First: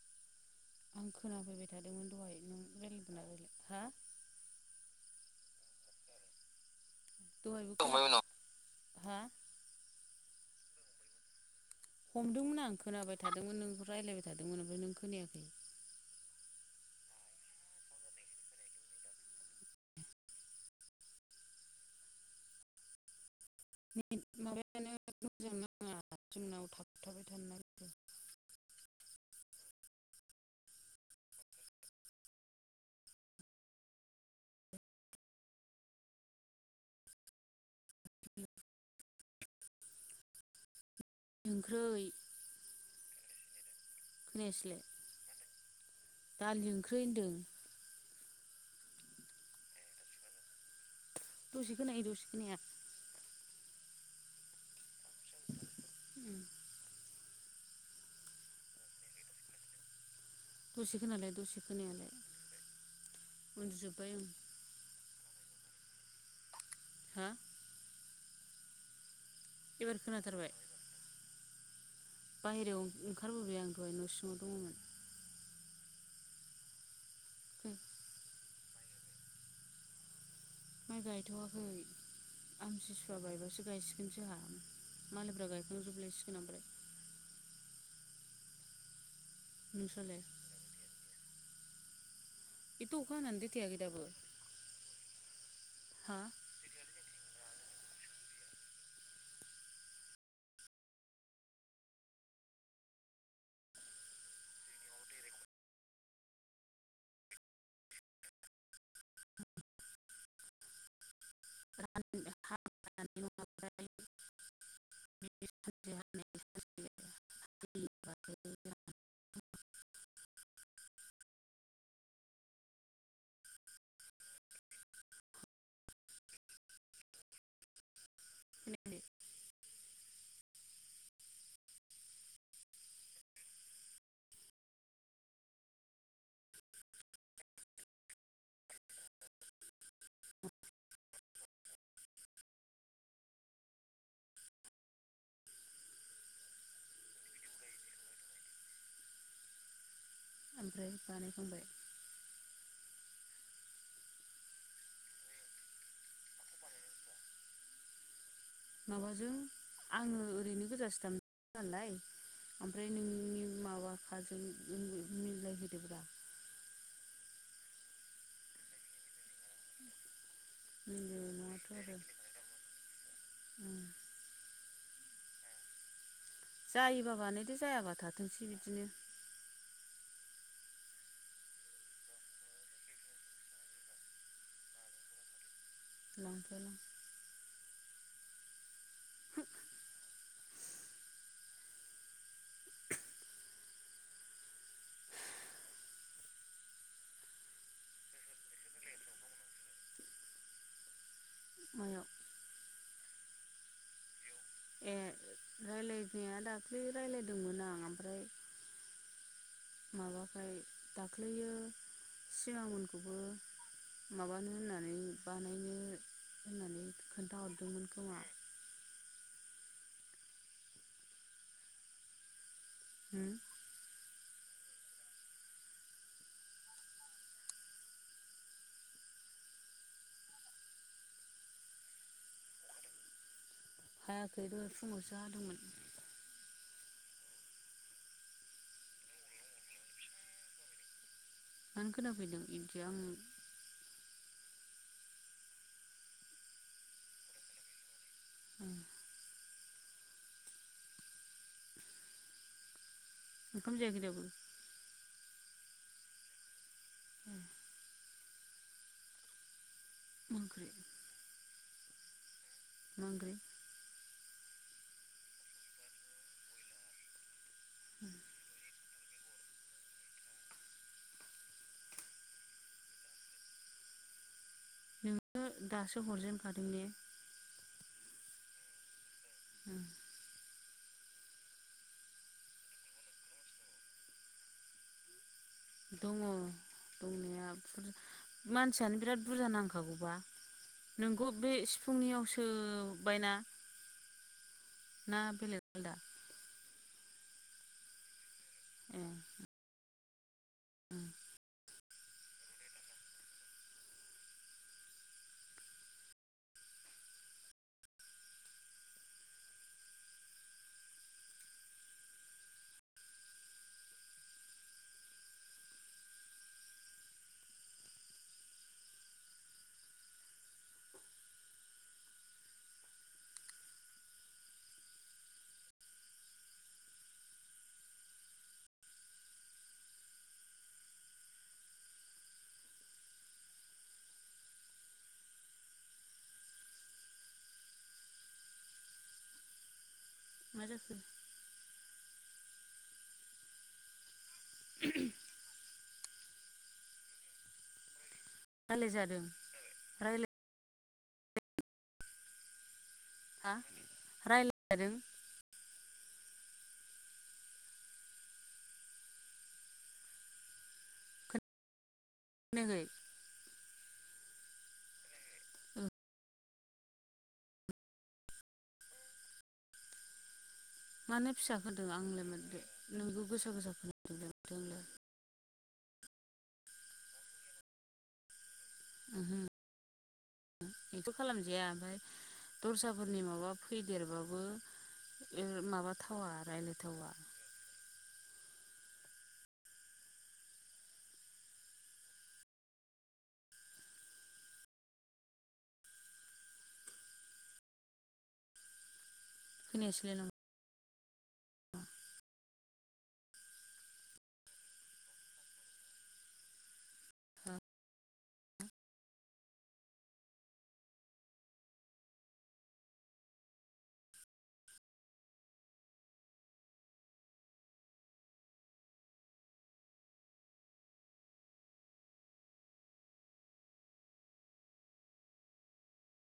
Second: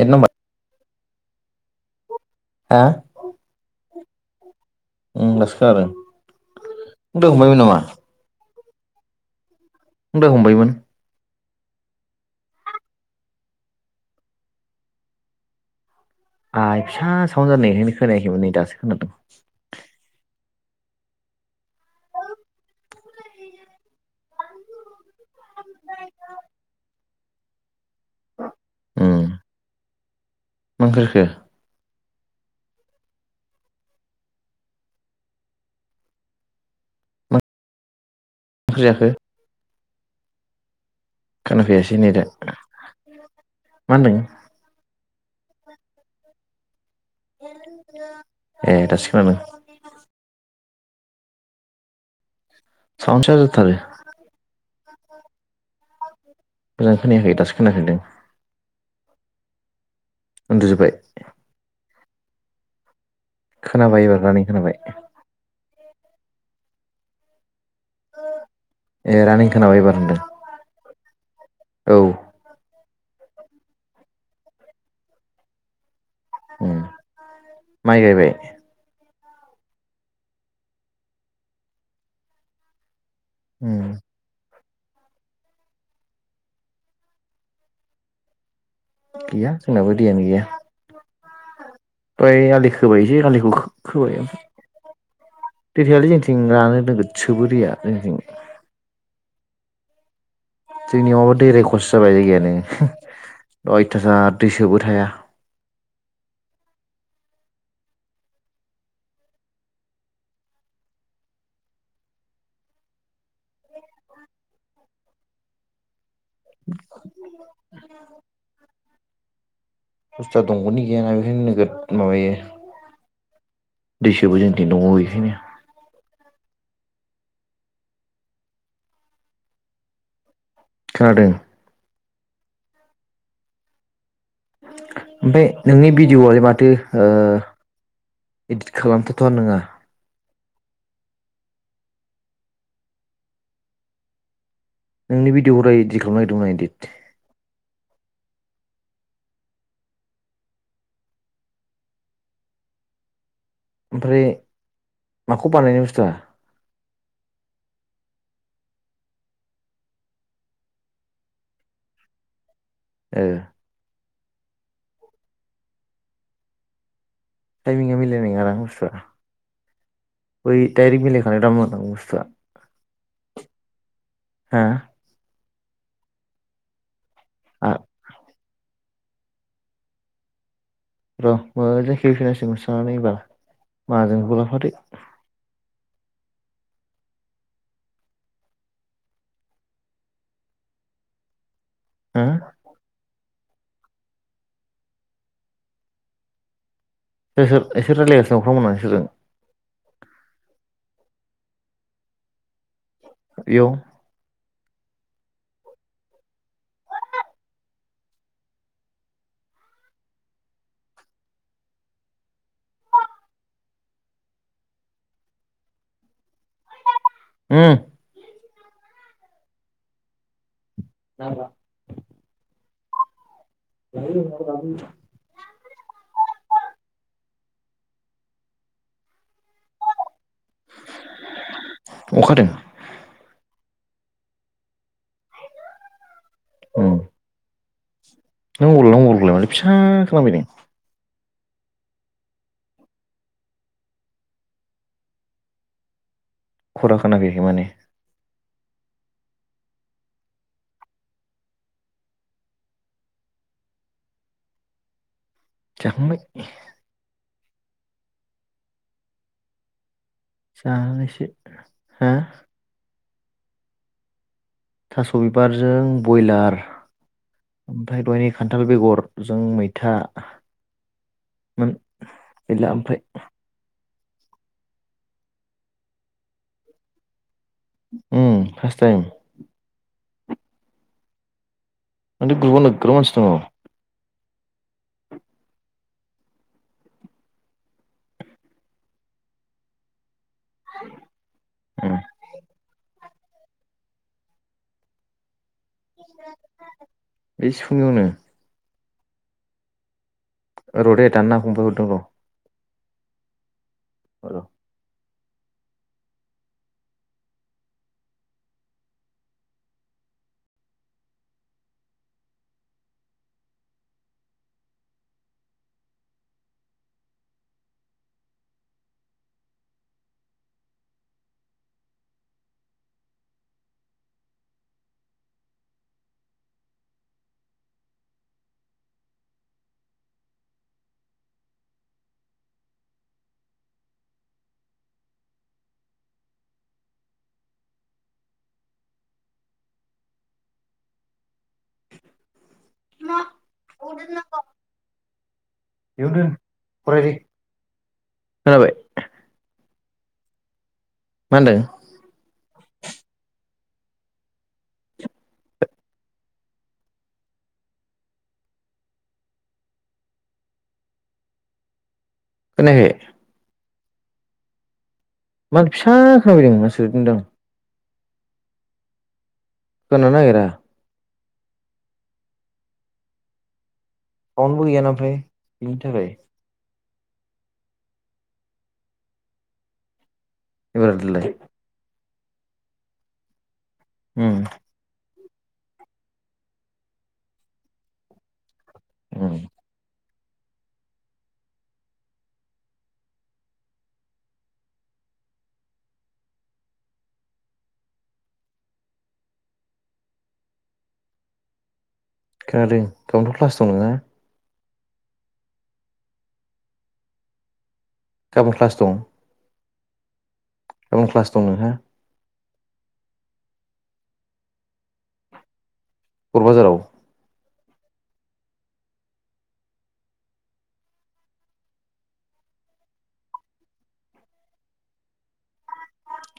एक [unintelligible] आं खोनाफैबाय थादोंमोन दहायो। हा ओम दासो खोनादों [unintelligible] दहायबो नामा खोना हा [unintelligible] हमदोंमोन आं खोनाबाय थादोंमोन नोंबो रायलायबाय थादोंमोन ओमफ्राय नों खोनायाखै आय फिसा सावन जानायखायनो खोनायाखैमोन नै दासो खोनादोंं माबायानो मोजां नाङा जोंनाव थाबथाबाय थांनो नागिरो। उम मानो खारखो मा ओंख्रै जाखो? खोना फैयासै ओंख्रै नै दा उ नाया सोलाय। दालि ओंख्रि होनदों [inaudible] ए दासो खोनादों। दसे खोनायो दसे खोनाया। [unintelligible] मोजां खोनायाखै दासो खोनाफिनदों। उन्दुजोब्बाय दसे खोनालाय दसे खोनायालाय। खोनाबाय उन्दुजोब्बाय आं एबार नानि खोनाबाय। हा? [inaudible] ए नानि खोनाबाय एबार होनदों। औ बायह्रायाव ओंखारबोबाय आं दहाय न' सिङाव दङमोन। उम। माइ गायबाय? माइ गायथ'वाखै आमसिसु वा बायबासो उम गायसिगोन जोंहा। मालायफ्रा गायखांजोबलायसिगोन आमफ्राय। गैया जोंनाबो नोंस्रालाय दैयानो गैया। [inaudible] दहाय आलि एथ' खोबाय अखा एसे हानानै आलिखौ दैथायाखै दाबो खो-खोबाय। दै थायालै हा जोंथिं रानो नोगोदसो जोबो दैया जोंनिथिं। जोंनियाव दै रायखसो जाबाय जायगायानो अयथासार दै सोबो थाया। [unintelligible] [unintelligible] बस्थुवा दंगनि गैयाना बेखायनो नोगोद माबायो दै सोबो जोंनिथिं दंग गैयैखायनो। खोनादों? ओमफाय नोंनि भिडिअ'आलाय माथो ओ इडिट खालामथावथावानो नङा। नोंनि भिडिअखौ दहाय इदिट खालामनो नागिरदोंमोन आं इदिट। ओमफ्राय बानायखांबाय? ओमफ्राय माखौ बानायनो बुस्थुवा? माबाजों आङो ओरैनो गोदाव सोराव मोनदों नालाय ओमफ्राय ओ नोंनि माबा खाजों मि-मिलायहोदोब्रा। टाइमिंआ मिलायनाय नङा ना बुस्थुआ। बै डाइरेक्ट मिलाय मिलायखानाय दा नङाथ' मोननांगौमोन आरो बुस्थुआ। उम हा? जायोबा बानायदो आ जायाबा थाथोंसै बिदिनो। र' मोजां खेबहैफिननांसिगोन सनानै एबार माहाजोनखौबो लाफादो। लांफायालां। [inaudible] हा ओहो एसोर रायज्लायगासिनो दं अख्रांमोना एसोरजों? मायाव इयाव? ए राय्लायनाया दाख्लै राय्लायदोंमोन आं ओमफ्राय माबाखाय दाख्लैयो सिगां मोनखौबो माबानो होननानै बानायनो होननानै उम खोन्थाहरदोंमोन खोमा। नांला हुम। [inaudible] अखा हादों? हायाखै दहाय फुंआवसो औ। नों मबालखौलाय अबाव लादों माथो फिसा खोनाफैदों? मानो खोनाफैदों इदि आं खरा खोनाफैयाखै माने। उम। ओंखाम जायाखै दाबो? जाखांबाय। मा ओंख्रि जानायसो। हा? मा ओंख्रि? थास' बिबारजों बयलार। ओमफ्राय दहायनि खान्थाल बेगर जों मैथामोन गैला ओमफ्राय। नोङो दासो हरजेनखादों ने? Um first time. हुम। माथो ग्रुपआव नोगोर मानसि दङ'। दङ दंनाया बुर मानसियानो बिराद बुरजा नांखागौबा। नोंखौ बे उम सिफुंनियाव सो जोबबायना ना बेलेग आलदा? बे सिुफुंनियावनो। ए। र' दे दाननाङा फंबाय हरदों र'। औ र'। मा जाखो? [inaudible] [inaudible] इयावनो दोन फरायफै। रायलाय जादों। रायलाय मा होनदों? हा रायलायजादों। खोनायाखै। मानो फिसा खोनादों होननासो बुंदो आं खोनानो नागिरा। मानो फिसा होदों आंलाय माथो नोंबो गोसा गोसा खो साउनबो गैया नामाथाय। बिनि थाखाय ओमहो बेथ' एबारलाय खालामजाया ओमफाय दरसाफोरनि माबा फैदेरबाबो उम माबाथावा रायलायथावा। औ खोनायासैलाय ला़ं खोनादों गाबोनथ' क्लास दं नोङा? गाबोन क्लास दं? गाबोन क्लास दं नोंहा? बर' बाजाराव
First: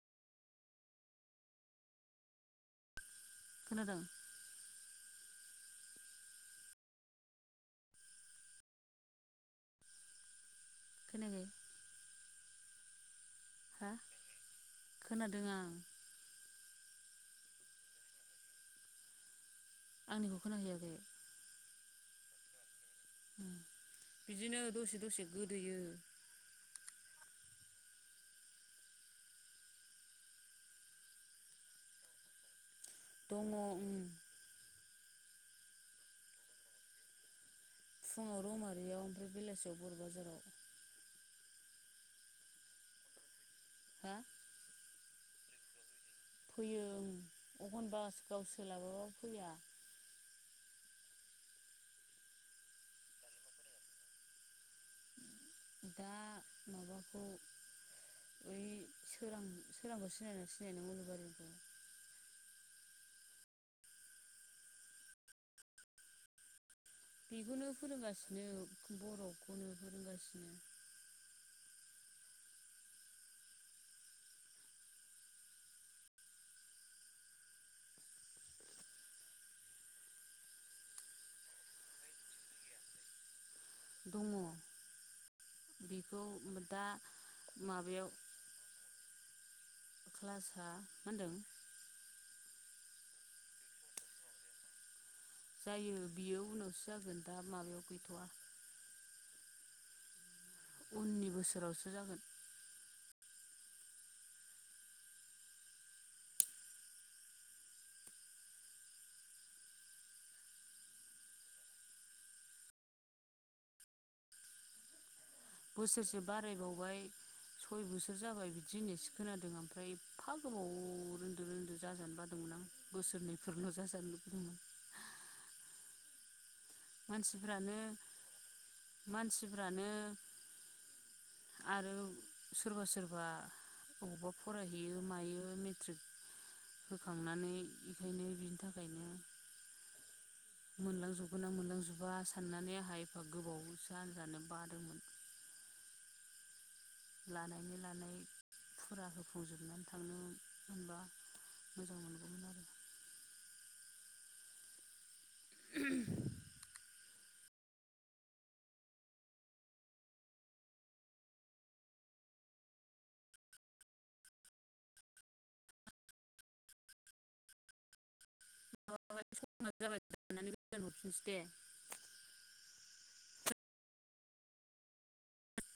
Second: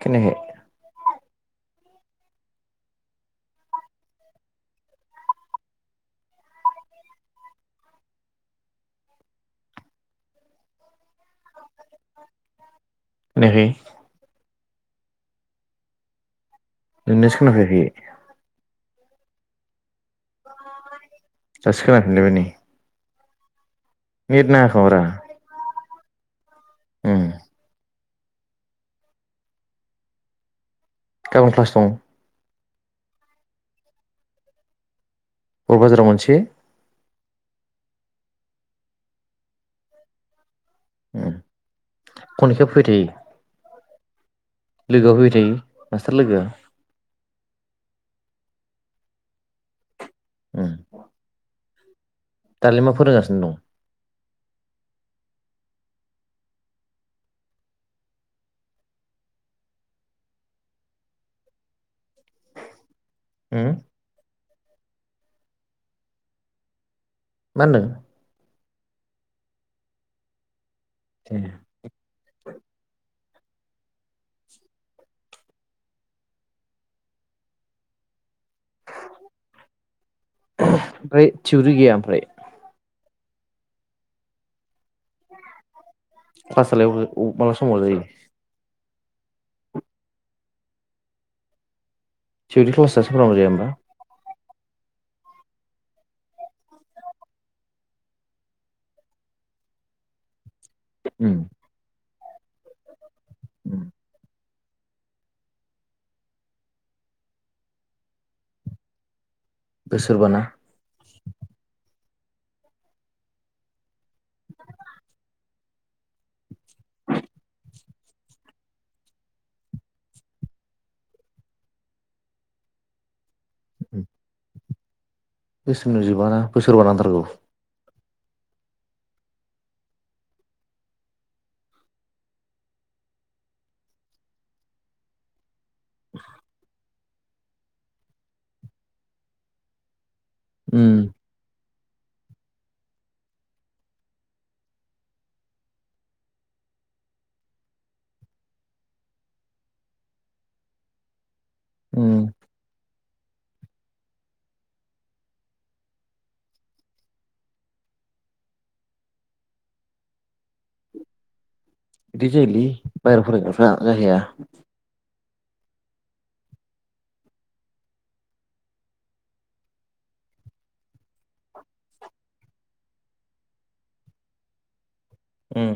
खोनायाखै। खोनादों। खोनायाखै? खोनायाखै? हा खोनादों आं। नोंनियासो खोना खायाखै। आंनिखौ खोनाहैयाखै दासो खोना फिनलायबाय नै। उम। नेट बिदिनो दसे दसे गोदोयो। होम गाबोन क्लास दं? दङ' उम। बर'बाजाराव मोनसे। फुङाव रौमारियाव ओमफ्राय बेलासियाव बर' बाजाराव। खनजिथायाबो फैबाय थायो? हा? लोगोआबो फैबाय थायो? मास्टार लोगोआ फैयो ओं। एखनबा [unintelligible] सोलाबाबा फैया। उम। दालाय फोरोंगासिनो दं? दा माबाखौ ओइ सोरां सोरांखौ सिनायनानै सिनायनाय उलुबारिखौ हम मा बेबोनो होनदों फोरोंगासिनो बर'खौनो फोरोंगासिनो दे फ्राय थिउरि गैया ओमफ्राय दङ बेखौ दा ख्लाससालाय अबे मा समाव जायो क्लासा मा होनदों? थिवरि क्लाससो फोरांगौ जाया होनबा जायो बियो उनावसो जागोन दा माबायाव गैथ'वा उननि उम बोसोरावसो जागोन उम बोसोरबाना? बुसोरसे बाराय बाव सय बोसोर जाबाय बिदि होननायसो खोनादों ओमफ्राय एफा गोबाव रोंदो रोंदो जाजानो बादोंमोन आं बोसोरनै बफोरल' जाजानो बोसोरनैयाव जोबाना बोसोरबा नांथारगौ मानसिफ्रानो मानसिफ्रानो आरो सोरबा सोरबा अबावबा फरायहैयो मायो मे [unintelligible] होखांनानै बेखायनो बिनि थाखायनो उम मोनलांजोबगोन ना मोनलांजो बा साननानै आंहा एफा गोबाव जाजानो बादोंमोन लानायनि लानाय फुरा होफुंजोबनानै थांनो मोनबा मोजां उम मोनगौमोन आरो [inaudible] बिदि जायालि बायेर फरग्राफोरा जाहैया माबा सम जाबाय दानना गोदान हरफिनसै दे उम